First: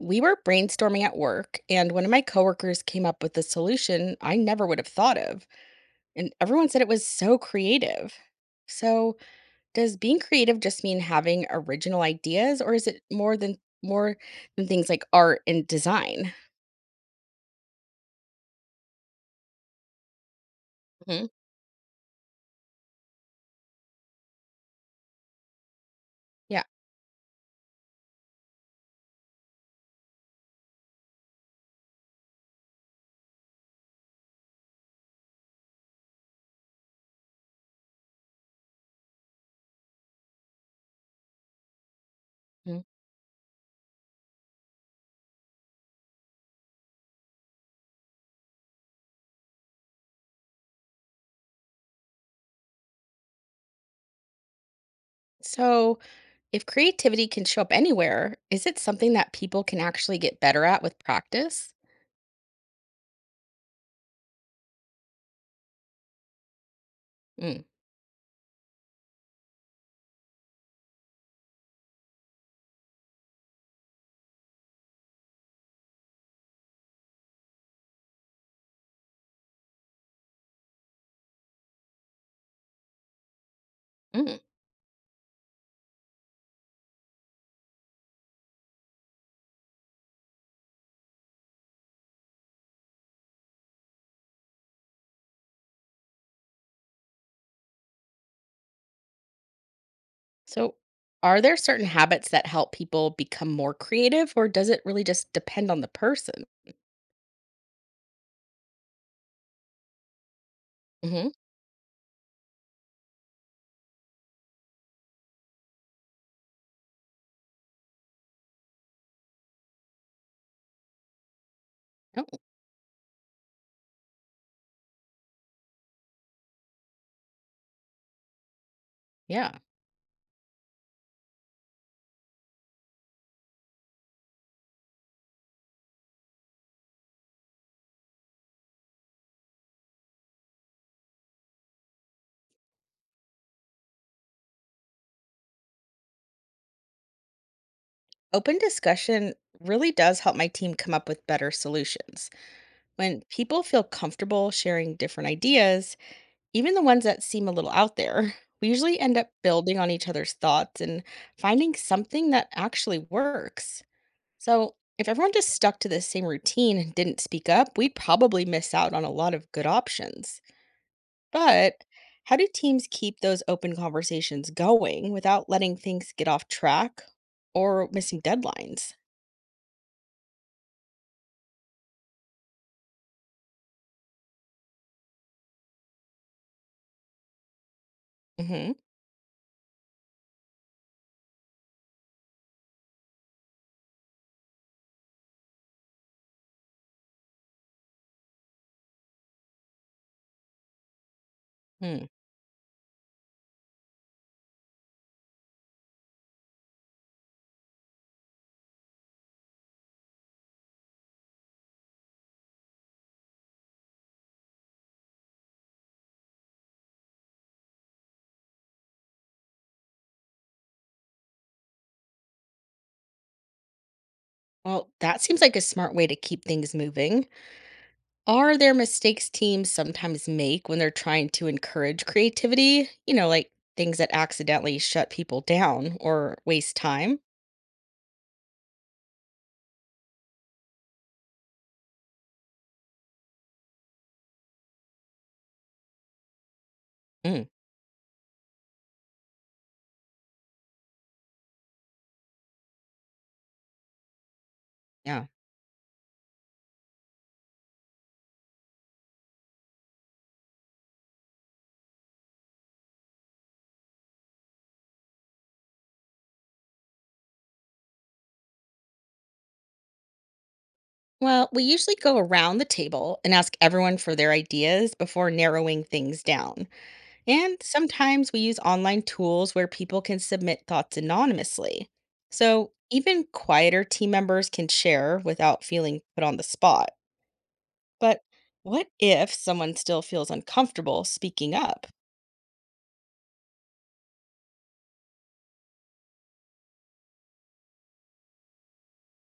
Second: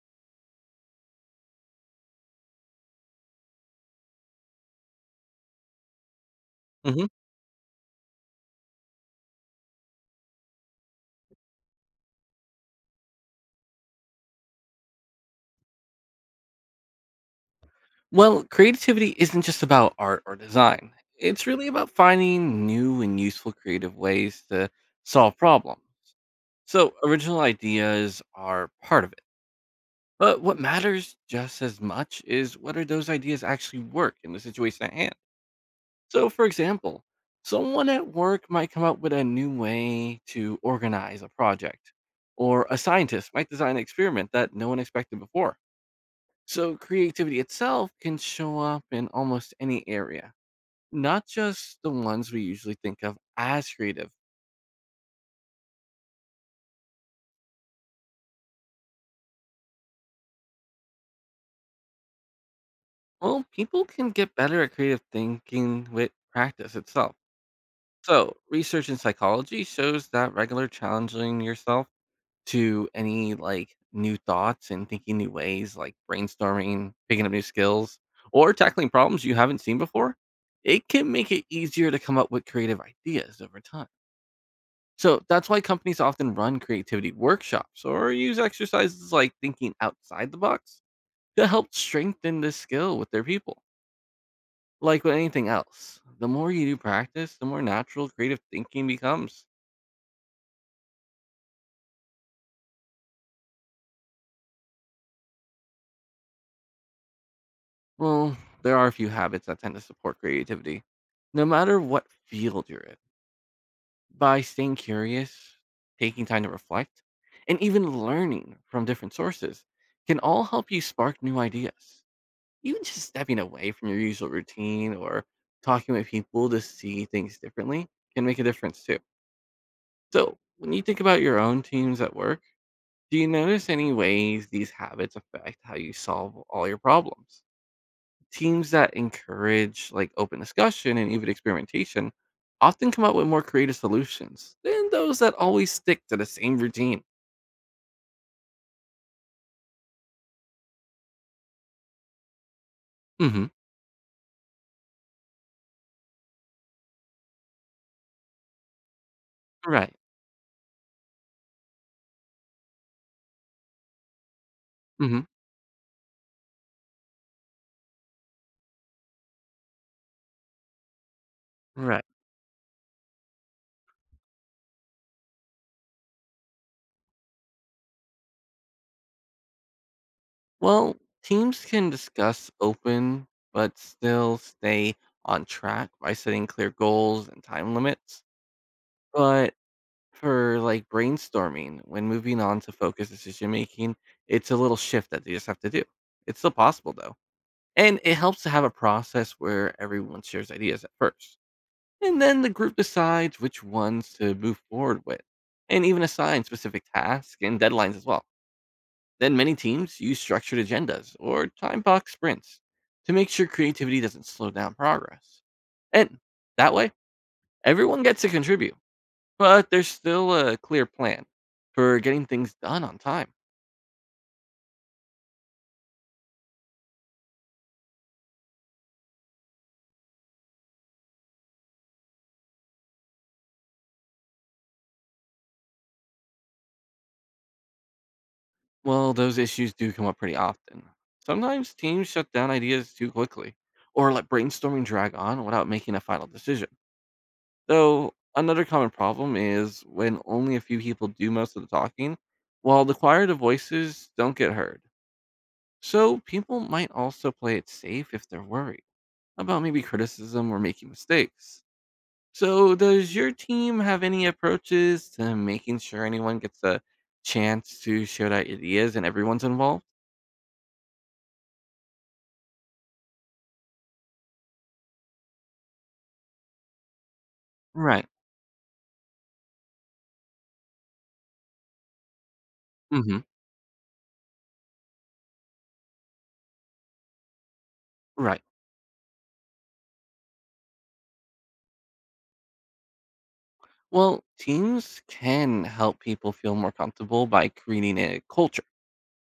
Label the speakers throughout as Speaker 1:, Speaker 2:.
Speaker 1: We were brainstorming at work, and one of my coworkers came up with a solution I never would have thought of, and everyone said it was
Speaker 2: Hmm.
Speaker 1: so creative. So, does being creative just mean having original ideas, or is it more than things like art and design?
Speaker 2: Well, creativity isn't just about art or design.
Speaker 1: Hmm.
Speaker 2: It's really about finding new and useful creative ways to solve problems.
Speaker 1: Yeah.
Speaker 2: So, original ideas are part of it. But what matters just as much is whether those ideas actually work in the situation at hand. So, for example, someone at work might come up with a new way to organize a project, or a
Speaker 1: Mhm.
Speaker 2: scientist might design an experiment that no one expected before. So, creativity itself can show up in almost any area, not just the ones we usually think of as creative.
Speaker 1: So, if creativity can show up anywhere, is it something that people can actually get better at with practice?
Speaker 2: Well, people can get better at creative thinking with practice itself.
Speaker 1: Mm.
Speaker 2: So, research in psychology shows that regular challenging yourself to any like new thoughts and thinking new ways, like brainstorming, picking up new skills, or tackling problems you haven't seen before, it can make it easier to come up with creative ideas over time. So that's why companies often run creativity workshops or use exercises like thinking outside the box to help strengthen this skill with their people. Like with anything else, the more you do practice, the more natural creative thinking becomes.
Speaker 1: So, are there certain habits that help people become more creative, or does it really just depend on the person?
Speaker 2: Well, there are a few habits that tend to support creativity,
Speaker 1: Hmm.
Speaker 2: no matter what field you're in. By staying curious, taking time to reflect, and even learning from different sources can all help you spark new ideas.
Speaker 1: Oh,
Speaker 2: Even just stepping away from your usual routine or talking with people to see things differently can make a difference too.
Speaker 1: yeah.
Speaker 2: So, when you think about your own teams at work, do you notice any ways these habits affect how you solve all your problems? Teams that encourage like open discussion and even experimentation often come up with more creative solutions than those that always stick to the same routine.
Speaker 1: Open discussion really does help my team come up with better solutions. When
Speaker 2: Mhm.
Speaker 1: people feel comfortable sharing different ideas, even the ones that seem a little out there, we usually end up building on
Speaker 2: Right.
Speaker 1: each other's thoughts and finding something that actually works. So, if
Speaker 2: Mhm.
Speaker 1: everyone just stuck to the same routine and didn't speak up, we'd probably miss out on a lot of good options. But
Speaker 2: Right.
Speaker 1: how do teams keep those open conversations going without letting things get off track or missing deadlines?
Speaker 2: Well, teams can discuss open but still stay on track by setting clear goals and time limits.
Speaker 1: Hmm.
Speaker 2: But for like brainstorming, when moving on to focused decision making, it's a little shift that they just have to do. It's still possible though. And it helps to have a process where everyone shares ideas at first.
Speaker 1: Hmm.
Speaker 2: And then the group decides which ones to move forward with, and even assign specific tasks and deadlines as well. Then many teams use structured agendas or time box sprints to make sure creativity doesn't slow down progress. And that way, everyone gets to contribute, but there's still a clear plan for getting things done on time.
Speaker 1: Well, that seems like a smart way to keep things moving. Are there mistakes teams sometimes make when they're trying to encourage creativity? Like things that accidentally shut people down or waste time?
Speaker 2: Well, those issues do come up pretty often. Sometimes teams shut down ideas too quickly or let brainstorming drag on without making a final decision.
Speaker 1: Mm,
Speaker 2: Though another common problem is when only a few people do most of the talking, while the choir of voices don't get heard.
Speaker 1: yeah.
Speaker 2: So people might also play it safe if they're worried about maybe criticism or making mistakes. So does your team have any approaches to making sure anyone gets a chance to share their ideas and everyone's involved?
Speaker 1: Well, we usually go around the table and ask everyone for their ideas before narrowing things down. And
Speaker 2: Right.
Speaker 1: sometimes we use online tools where people can submit thoughts anonymously. So
Speaker 2: Mhm.
Speaker 1: even quieter team members can share without feeling put on the spot. But
Speaker 2: Right.
Speaker 1: what if someone still feels uncomfortable speaking up?
Speaker 2: Well, teams can help people feel more comfortable by creating a culture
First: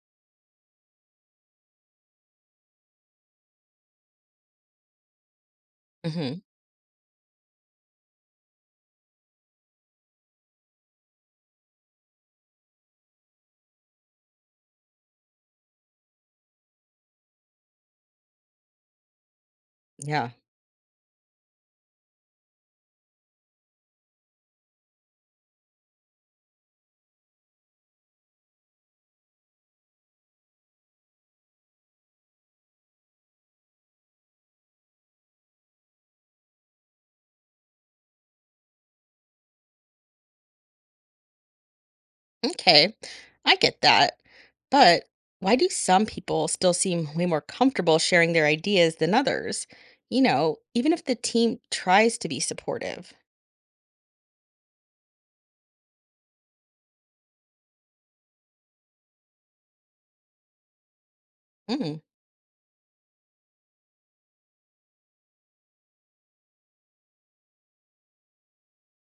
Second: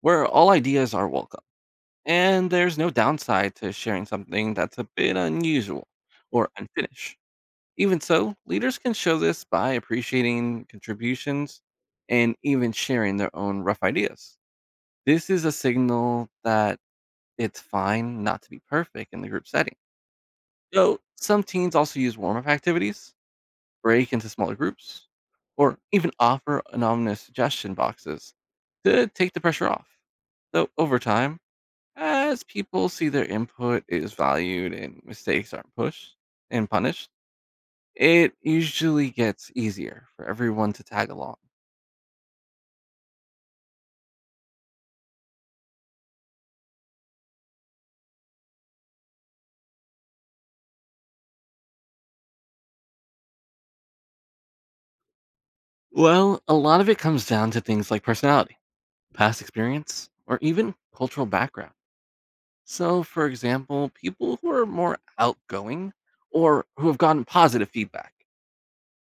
Speaker 2: where all ideas are welcome. And there's no downside to sharing something that's a bit unusual
Speaker 1: Hmm.
Speaker 2: or unfinished. Even so, leaders can show this by appreciating contributions and even sharing their own rough ideas. This is a signal that it's fine not to be perfect in the group setting.
Speaker 1: Yeah.
Speaker 2: So, some teams also use warm up activities, break into smaller groups, or even offer anonymous suggestion boxes to take the pressure off. So, over time, as people see their input is valued and mistakes aren't pushed and punished, it usually gets easier for everyone to tag along.
Speaker 1: Okay. I get that. But why do some people still seem way more comfortable sharing their ideas than others? Even if the team tries to be supportive.
Speaker 2: Well, a lot of it comes down to things like personality, past experience, or even cultural background.
Speaker 1: Mm,
Speaker 2: So, for example, people who are more outgoing or who have gotten positive feedback,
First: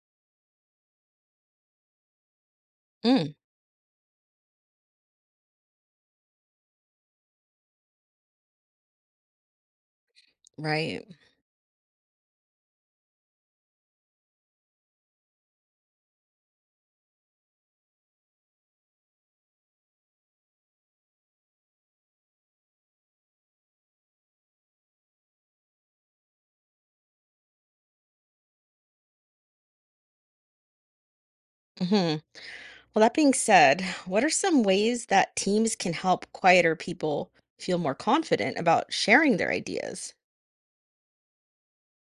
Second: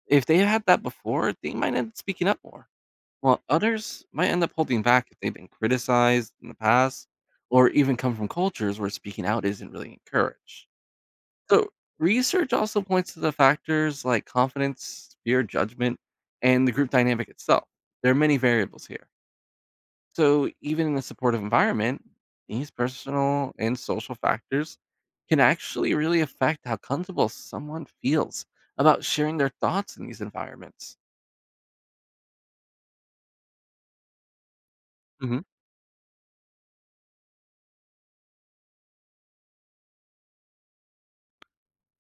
Speaker 2: if they had that before, they might end up speaking up more,
Speaker 1: mm,
Speaker 2: while others might end up holding back if they've been criticized in the past or even come from cultures where speaking out isn't really encouraged.
Speaker 1: right.
Speaker 2: So, research also points to the factors like confidence, fear, judgment, and the group dynamic itself. There are many variables here. So, even in a supportive environment, these personal and social factors can actually really affect how comfortable someone feels about sharing their thoughts in these environments.
Speaker 1: Hmm. Well, that being said, what are some ways that
Speaker 2: hmm
Speaker 1: teams can help quieter people feel more confident about sharing their ideas?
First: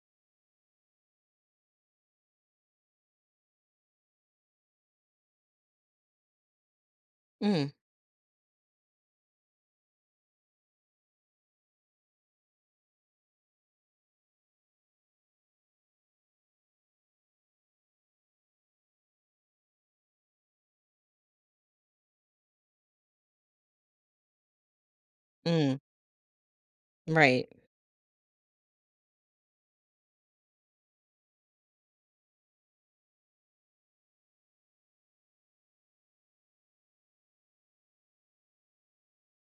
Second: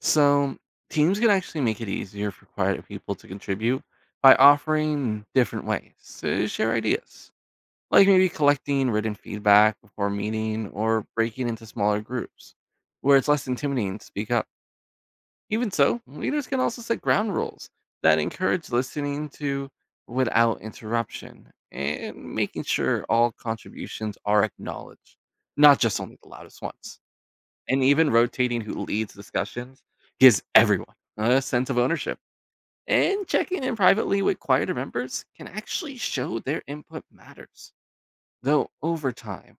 Speaker 2: So, teams can actually make it easier for quieter people to contribute by offering different ways to share ideas
Speaker 1: Mm,
Speaker 2: like maybe collecting written feedback before meeting or breaking into smaller groups where it's less intimidating to speak up. Even so, leaders can also set ground rules that encourage listening to without interruption and making sure all contributions are acknowledged,
Speaker 1: mm,
Speaker 2: not just only the loudest ones.
Speaker 1: right.
Speaker 2: And even rotating who leads discussions gives everyone a sense of ownership. And checking in privately with quieter members can actually show their input matters though over time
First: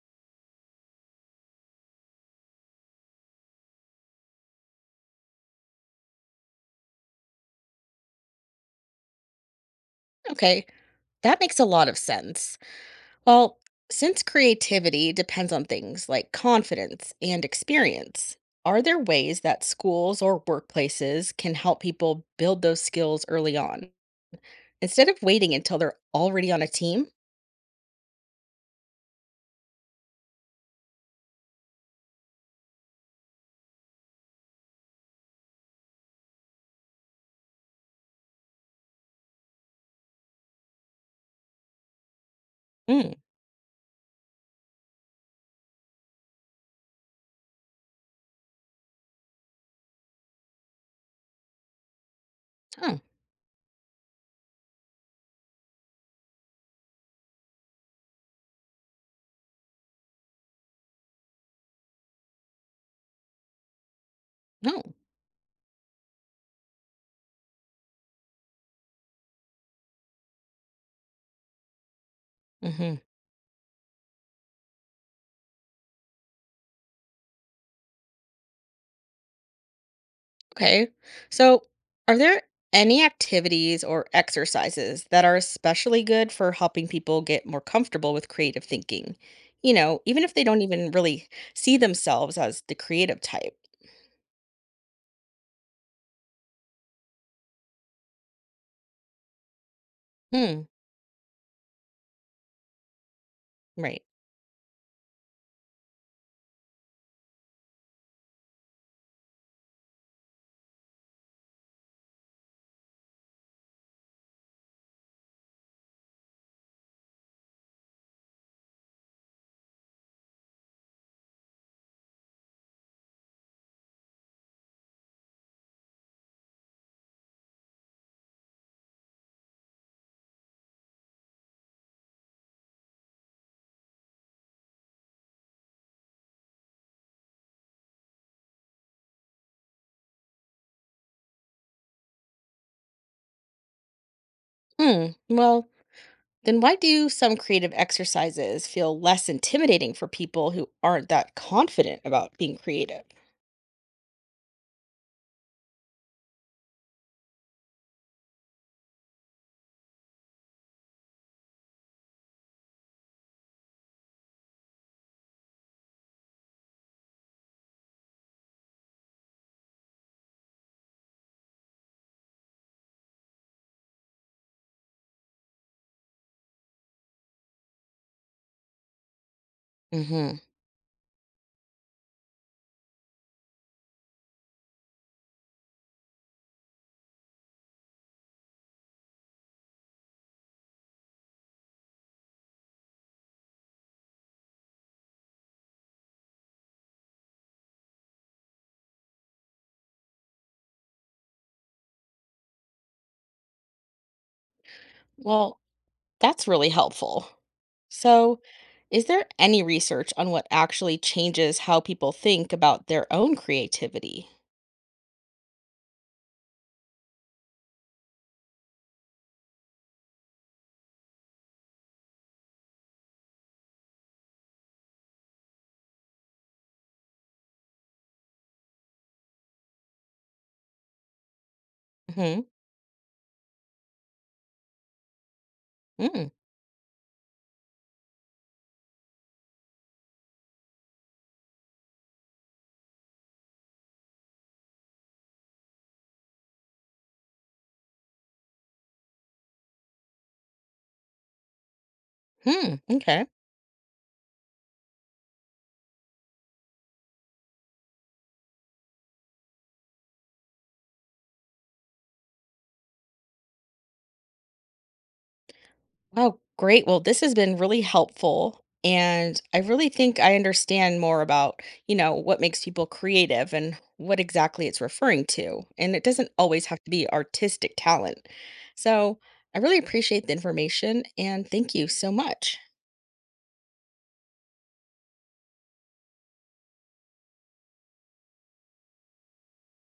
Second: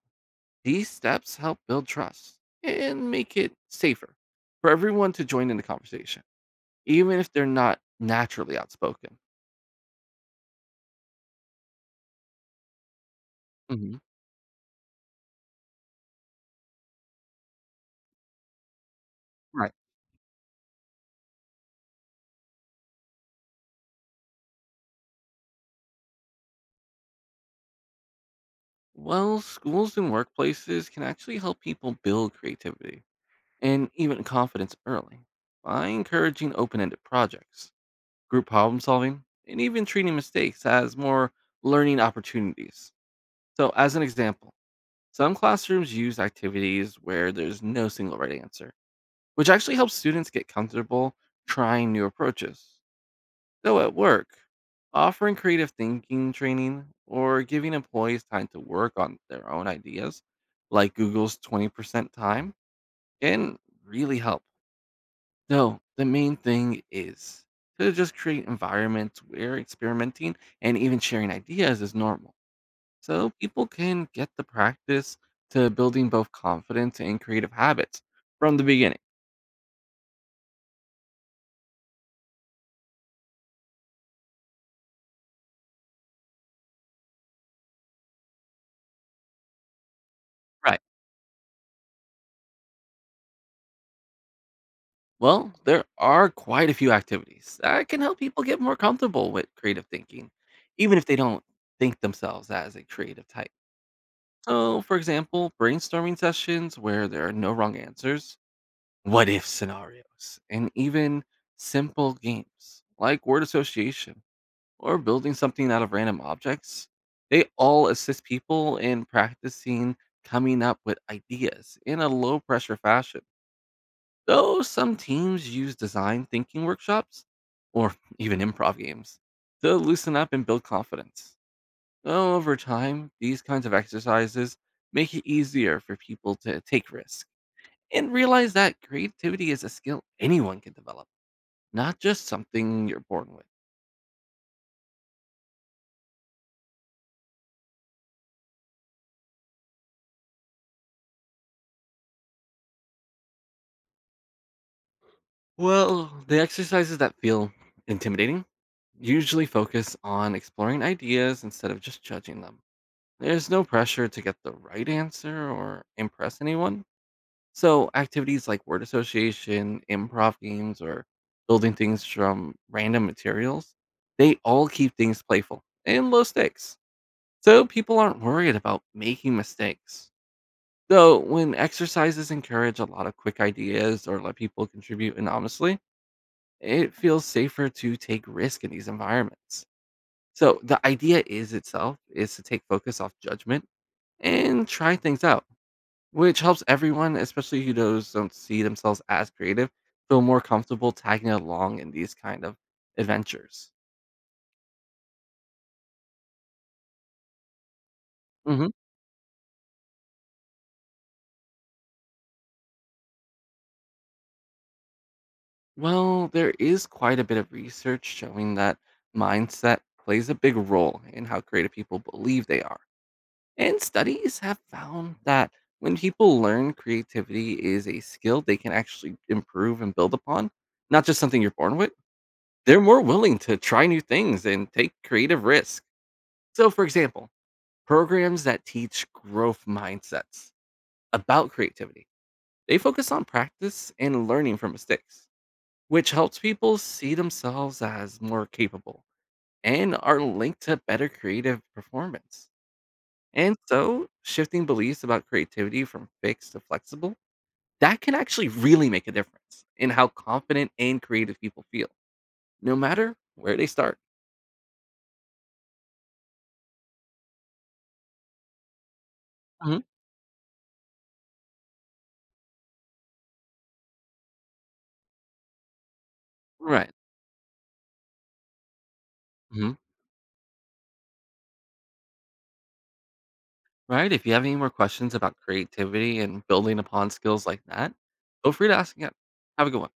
Speaker 2: these steps help build trust and make it safer for everyone to join in the conversation, even if they're not naturally outspoken.
Speaker 1: Okay, that makes a lot of sense. Well,
Speaker 2: Mhm.
Speaker 1: since creativity depends on things like confidence and experience, are there ways that
Speaker 2: Right.
Speaker 1: schools or workplaces can help people build those skills early on? Instead of waiting until they're already on a team.
Speaker 2: Well, schools and workplaces can actually help people build creativity and even confidence early by encouraging open ended projects, group problem solving, and even treating mistakes as more learning opportunities.
Speaker 1: Mm.
Speaker 2: So, as an example, some classrooms use activities where there's no single right answer which actually helps students get comfortable trying new approaches.
Speaker 1: Oh,
Speaker 2: So at work, offering creative thinking training or giving employees time to work on their own ideas, like Google's 20% time, can really help.
Speaker 1: no.
Speaker 2: So the main thing is to just create environments where experimenting and even sharing ideas is normal.
Speaker 1: Mhm.
Speaker 2: So people can get the practice to building both confidence and creative habits from the beginning.
Speaker 1: Okay. So, are there any activities or exercises that are especially good for helping people get more comfortable with creative thinking? Even if they don't
Speaker 2: Right.
Speaker 1: even really see themselves as the creative type?
Speaker 2: Well, there are quite a few activities that can help people get more comfortable with creative thinking,
Speaker 1: Hmm.
Speaker 2: even if they don't think themselves as a creative type.
Speaker 1: Right.
Speaker 2: So, for example, brainstorming sessions where there are no wrong answers, what if scenarios, and even simple games like word association or building something out of random objects. They all assist people in practicing coming up with ideas in a low pressure fashion. Though some teams use design thinking workshops or even improv games to loosen up and build confidence. Though over time, these kinds of exercises make it easier for people to take risks and realize that creativity is a skill anyone can develop, not just something you're born with.
Speaker 1: Hmm. Well, then why do some creative exercises feel less intimidating for people who aren't that confident about being creative?
Speaker 2: Well, the exercises that feel intimidating usually focus on exploring ideas instead of just judging them. There's no pressure to get the right answer or impress anyone. So, activities like word association, improv games, or building things from random materials, they all keep things playful and low stakes. So, people aren't worried about making mistakes.
Speaker 1: Hmm.
Speaker 2: Though, when exercises encourage a lot of quick ideas or let people contribute anonymously, it feels safer to take risk in these environments. So, the idea is itself is to take focus off judgment and try things out which helps everyone, especially who those don't see themselves as creative, feel more comfortable tagging along in these kind of adventures.
Speaker 1: Well, that's really helpful. So,
Speaker 2: hmm
Speaker 1: is there any research on what actually changes how people think about their own creativity?
Speaker 2: Well, there is quite a bit of research showing that mindset plays a big role in how creative people believe they are. And studies have found that when people learn creativity is a skill they can actually improve and build upon, not just something you're born with,
Speaker 1: Mhm.
Speaker 2: they're more willing to try new things and take creative risks.
Speaker 1: Hmm.
Speaker 2: So, for example, programs that teach growth mindsets about creativity. They focus on practice and learning from mistakes, which helps people see themselves as more capable and are linked to better creative performance.
Speaker 1: Hmm. Okay.
Speaker 2: And so, shifting beliefs about creativity from fixed to flexible, that can actually really make a difference in how confident and creative people feel, no matter where they start.
Speaker 1: Wow, great. Well, this has been really helpful. And I
Speaker 2: Mhm.
Speaker 1: really think I understand more about what makes people creative and what exactly it's referring to. And it doesn't always have to
Speaker 2: Right.
Speaker 1: be artistic talent. So I
Speaker 2: Mhm.
Speaker 1: really appreciate the information and thank you so much.
Speaker 2: Right. If you have any more questions about creativity and building upon skills like that, feel free to ask again. Have a good one.